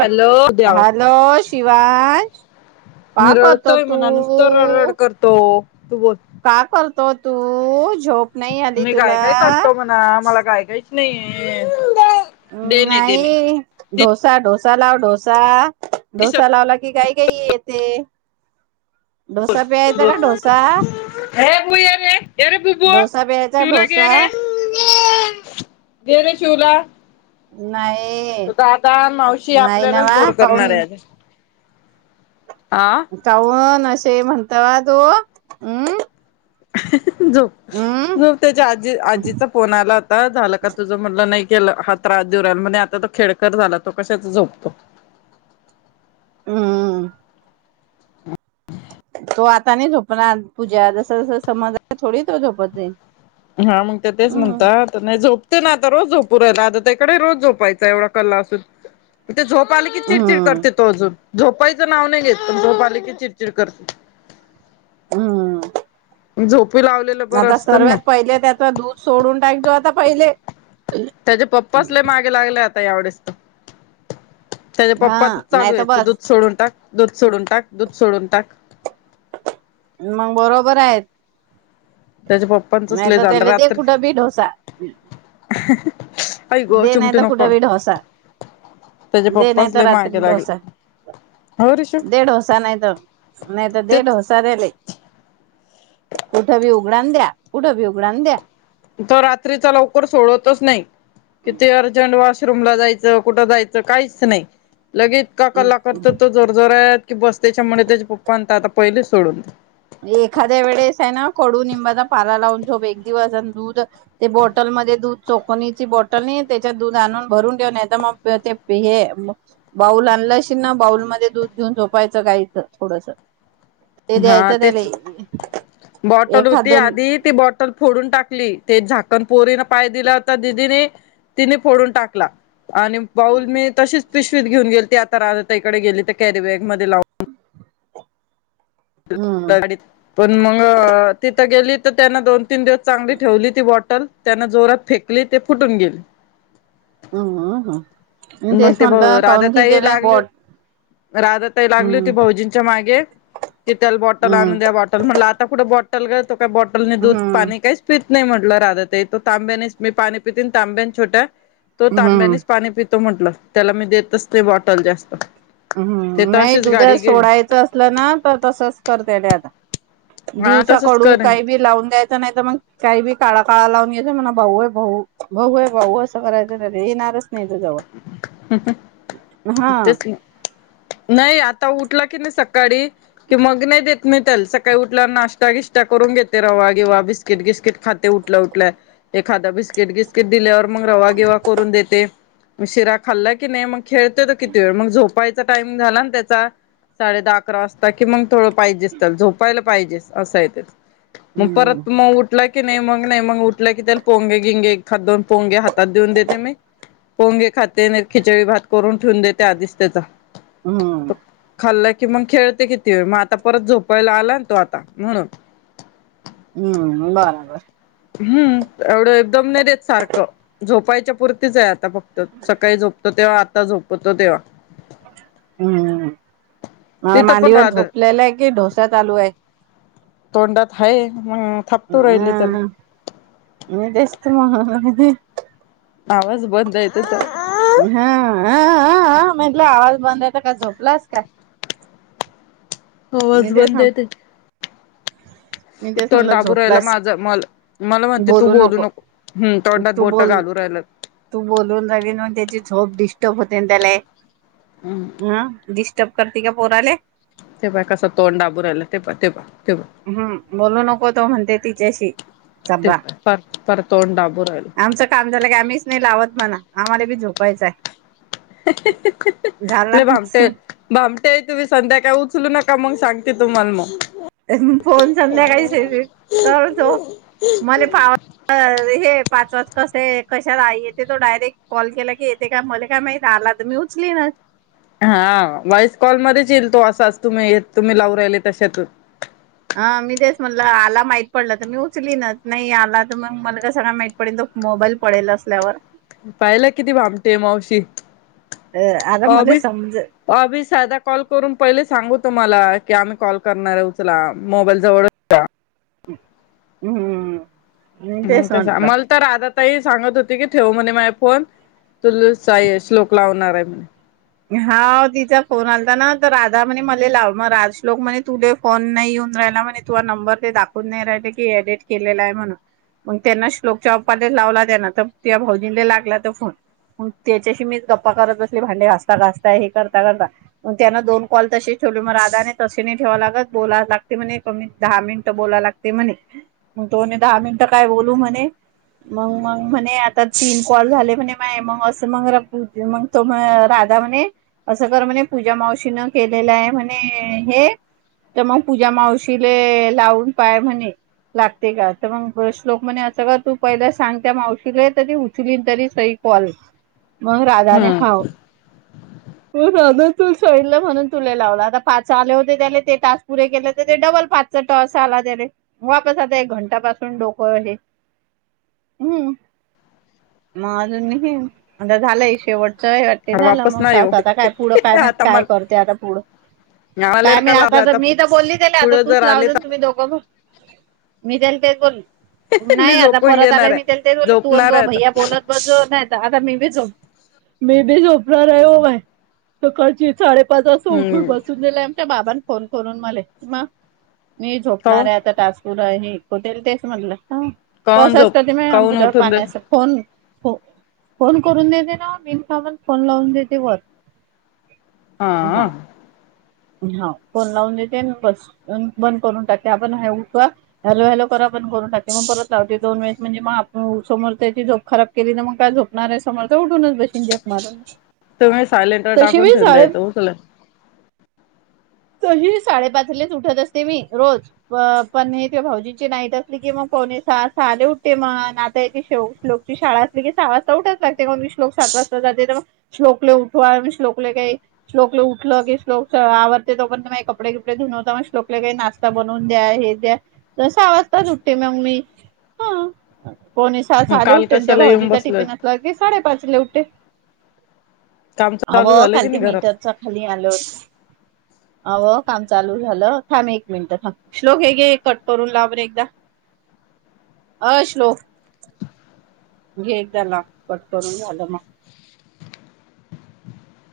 Hello उद्या आवाज hello Shivansh. का मी करतो रडतोय तू? म्हणा नुसतं रडरड करतो तू बोल का करतो तू? ज मी गाई गाई करतो म्हणा मला गाई गाईचं नाही येतं. नाही ति ढोसा ढोसा लाव ढोसा ढोसा दिसत लावला की गा ई येतेे ढोसा प्यायचा का ढोसा? ए बू येरे येरे बुबू प्यायचा शिवला घे डोसा रे. घेरे शिवला. नाही तो दादा, मावशी नाही ना आपल्यालाच वा बोर काऊन करणारय आता. काऊण अशे म्हणतो ओ तू? हम्म. झोप हम्म झोप त्याच्या आजी आजीचा फोन आला आ झालं का तुझं म्हणलं नाही केलं, हा त्रास देऊ राहीला म्हणे आता तर खेळकर झाला तो कशाचा झोपतो. हम्म. तो आता नाही झोपणार पूजा जस जस समज येईल थोडी तो झोपत जाईल. हा मग ते तेच हम्म म्हणतात नाही झोपते ना आता रोज झो पुरा राधाताईकडे रोज झोपायचा एवढा कल्ला असून. ते झोप आली की चिडचिड हम्म करते तो अजून झोपायच नाव नाही घेत. की चिडचिड करतो हम्म. लावलेलं बरं आता असतं ना मग सर्वात पहिले त्याच दूध सोडून टाकजो आता पहिलें. त्याचे पप्पाच लय मागे लागले आता यावेळेस त त्याच्या हा पप्पाच नाही चालू तर ये तु दूध बस सोडून टाक दूध सोडून टाक दूध सोडून टाक. मग बरोबर आहेत. त्याच्या पप्पांचच नाही लय त झालं त्याले ते रात्री कुठं बी ढोसा. आई गो दे नाही चिमटी त नको कुठं बी ढोसा. त्याचे दे नाही पप्पाच त लय मागे रात्री लागले ढोसा. हो रिशू दे ढोसा नाही तर नाहीत तेच ढोसा त्याले. कुठं बी उघडा न द्या, कुठं बी उघडा न द्या. तो रात्रीचा लवकर सोडतच नाही किती अर्जंट अ बाथरूम ला जायच कुठं जायचं काहीच नाही, लगे इतका कल्ला करतो तो जोर जोरात. की बस त्यांच्यामुळे त्याच्या पप्पा म्हनता आता पहिले सोडून दे एखाद्या वेळेस आहे ना कडू निंबाचा पाला लावून झोप एक दिवस आण दूध ते बॉटल मध्ये दूध चोकनीची बॉटल नाही येत त्याच्यात दूध आणून भरून ठेव नाही तर मग ते प हे बाऊल आणला आशिल ना बाऊल मध्ये दूध घेऊन झोपायचं गाईचं थोडंसं. हा तेच बॉटल एखाद होती दोन आधी ती बॉटल फोडून टाकली ते झाकण पोरीने पाय दिला होता दिदीने तिने फोडून टाकला. आणि बाऊल मी तशीच पिशवीत घेऊन गेलती आता राधाताई कडे गेली त कॅरी बॅग मध्ये ला [inaudible] हम्म गाडीत पण मगं ते त गेली तर त्यांन दोन तीन दिवस चांगली ठेवली ती बॉटल त्यान जोरात फेकली ते फुटून गेली. अ हां मग ते भा राधाताई लागली बॉट राधाताई लागली हम्म होती भाौजींच्या मागे. कि त्याल बॉटल हम्म आणून द्या बॉटल म्हटलं आता कुठं बॉटल ग तो का बॉटलने दूध हम्म पाणी काहीच पीत नाही म्हटल राधा ताई तो तांब्यानीच मी पिते न तांब्या छोट्या तो हम्म तांब्यानीच पाणी पीत तो म्हंटलं त्याला मी देतच ते बॉटल जास्त. ते हम्म तर नाही अशीच दुध गाडी घे सोडायचं असलं ना तर तसच करते ते आता. हा दिवसा तसच कडू करेन काही बी लावून द्यायचं नाही तर, मगं काही बी काळा काळा लावून घ्याय म्हणा भाऊ आहे भाऊ भाऊ आहे भाऊ असं करायचं त येणारच. नाही जवळ हा... तेच नाही आता उठला की नाही सकाळी कि मग नाही देत नाही त्याला सकाळी उठला नाश्ता वि.. करून घेते रवा बिवा बिस्किट बिस्कीट उठल्या उठल्या एखाद्या बिस्कीट दिल्यावर... मग रवागेवा करून देते.. शिरा खाल्ला की नाही मग खेळते त किती वेळ मग झोपायचा टाइम झाला ना त्याचा.. साडे दहा अकरा वाजता कि मग थोडं पाहिजेस त्या झोपायला पाहिजे असा येत... म हम्म परत मग उठल क नै मग नई मग उठल कि नाही पोंगे ग हिंग एक हातो पोंगे हात.. त देऊन देते मी.. पोंगे खाते आणि खिचडी भात करून ठेवून देते आधीच त्याचा हम्म खाल्ला.. कि मग खेळते किती वेळ मग आता परत झोपायला आला ना तो आता म्हणून.. हम्म बरोबर.. हम्म एवढं एकदम नाही देत सारखं झोपायच्या पुरतीच आहे आता फक्त... सकाळी झोपतो तेव्हा आता झोपतो तेव्हा.. हम्म मला तिथं पण मांडीवर राध झोपलेला आहे कि ढोस्या चालू आहे. तोंडात हा मग थापतू राहिले त्याला.. हम्म मी तेस् मग.. आवाज बंद आहे त्याचा हाहाहा... हा हा म्हटलं आवाज बंद आहेेत काय झोपलाच का... आवाज बंद आहे त्याचा... तेच म्हणलं तोंडाबू राहिला झोपलास माझं म मला म्हणते तू बोलू नको हम तोंडात तू बोट बोल घालू राहिला... तू बोलून रावीन म्हून त्याची झोप डिस्टर्ब.. होते त्याला हम्म ह डिस्टर्ब करते का पोराले... ते पहा कसं तोंड दाबू राहिलं ते पहा ते पहा हम्म बोलू नको तो म्हणते तिच्याशी ते चबबा.. पाय पार पार तोंड दाबू राहिलं आमचं काम झालं की आम्हीच नाही लावत म्हणा आम्हाला बी झोपायचं आहे... झाला भामट आमचं भाम.... ते तुम्ही संध्याकाळी उचलू नका मग सांगते तुम्हाला मग... फोन संध्याकाळी से तरच हो.. मला पा हे पाच वाजता... कसे कशात येते तो डायरेक्ट कॉल केला की येते का मला काय माहीत आला तर मी उचलीनाच.... हा वॉइस कॉलमध्येध्येच येईल तो असाच तुम्ही तुम्ही लावू राहिले तशतच.... ह मी तेच म्हटलं आला माहीत पडलं तर मी उचलीन नाही आला तर मग मला का सगळना माहीत पडेल. मोबाईल पडेल असल्यावर.. पाहिलं किती भामटे मावशी.. आता अ मला समज मीमी साधा कॉल करून पहिले सांगू तुम्हाला की आम्ही कॉल करणार आहे उचला मोबाईल जवळ.. हम्म.. मी मग तेच तस म्हटलं मल तर आता... ता सांगत होती की ठेव म्हणे माझ फोन तुलाच श्लोक लावणार आहे म्हणे.. हा तिचा फोन आलता ना तर राधा म्हणे मला लाव मग राजलोक म्हणे तुले फोन नाही येऊन... म्हणे तु नंबर ते दाखवून नाही राहि की एडिट केलेला आहे म्हणून. मग त्यांना श्लोकच्या बापाला लावला त्यांना तर त्या भाऊजंला लागला तर फोन... त्याच्याशी मीच गप्पा करत असले भांडे घासते..... घासता हे करता करता पण त्यान दोन कॉल तशी ठेवली मग राधाने तशी ठेवा लागत बोला लाग. ते म्हणे क दहा मिनिटं बोला लागते म्हणे मग तो दहा मिनिटं काय बोलू म्हणे... मग मग म्हणे आता तीन कॉल झाले म्हणे मग अस मग मग तो... म्हणे असं कर म्हणे पूजा मावशी न केलेलं आहे म्हणे हे... तर मग पूजा मावशीले लावून पाय म्हणे... लागते का तर मग श्लोक म्हणे असं का तू पहिल्या सांगते मावशीला तरी उचली तरी स... पल मग राधाने हाव. हम्म हो न तू शलं म्हणून तुला लावला आता पाच आले होते, त्या ते टास्क पुरे केले ते डबल पाच. टॉस आला त रे वापस आता एक घंटापासून डोको हे. हम् मग अजून आ झालाय शेवट. चट ते झालं वापस मग नाही येऊ तसं आता काय पुढं काय म्ह आता काय मला करते आता पुढं. आले काय म का लाव आता मी तर बोलली गेले आता पुढे तूच जर लाव आले दे तर तुम्ही दोघं. मी त्याल ते बोल मी नाही आता झोपून परत आला घेणार आहे. मी ते ते बोल तू झोपणार तु आहे आता भैया बोलत बस नाही. आता मी बी झ मी बी झोपरा रोय त कर्ची साडे. स उठून हम्म बसून गेलंय आमच्या बाबांनी फोन करून मला म. मी झोपणार काऊन आहे आता टासपूर हेक होते तेच म्हटलं. हा काऊन तसंच झोप कध म काऊन बुडावर उठून दे पाण्याचां फोन हो फोन करून देते ना मीन सामान फोन लावून देते व. हा. हा फोन लावून देते बस बंद करून टाके आपण हे उठवा हलो हलो करा. ण करून खाते मग परत लावते दोन वेळेस म्हणज मग आप समोर त्याची झोप खराब केली मग काय झोपणार आहे समोर. तेवडूनच बसन जप मारून. तुम्ही सायलेंटवर तशी टाकून बी ठेवून साडे दयेतो उकल. [unintelligible] तशी साडेपाचलेच उठत असते, मी रोज पण हे भाऊजींची नाईट असली कि मग. ले उठते मण आताोकची शाळा असली की सहा वाजता उठच लागतेण शोलोक साज. तर मग श्लोकले उठवा श्लोकले काही स््लोकले उठलं की स्लोक. आवडते तो पर्ंत मा कपडे कपडे धुनवता म लोकले काही नाश्ता बनवून द्या हे द्या तसंव. ता चुटे म म्मी हा. कोणी स सहाले काल उठे त्या कशाला येऊन भाऊजीचा टिफिन बसलत असला की साडेपाच ला उठते. काम चालू हवं झालं काल की ते नाही घरात मीटरचा खाली आलं होतं. अवं काम चालू झालं थांब एक मिनिट थांब श्लोक हे घे कट करून लाबर एकदा. अ श्लोक. घे एक दा लाव कट करून झालं मग.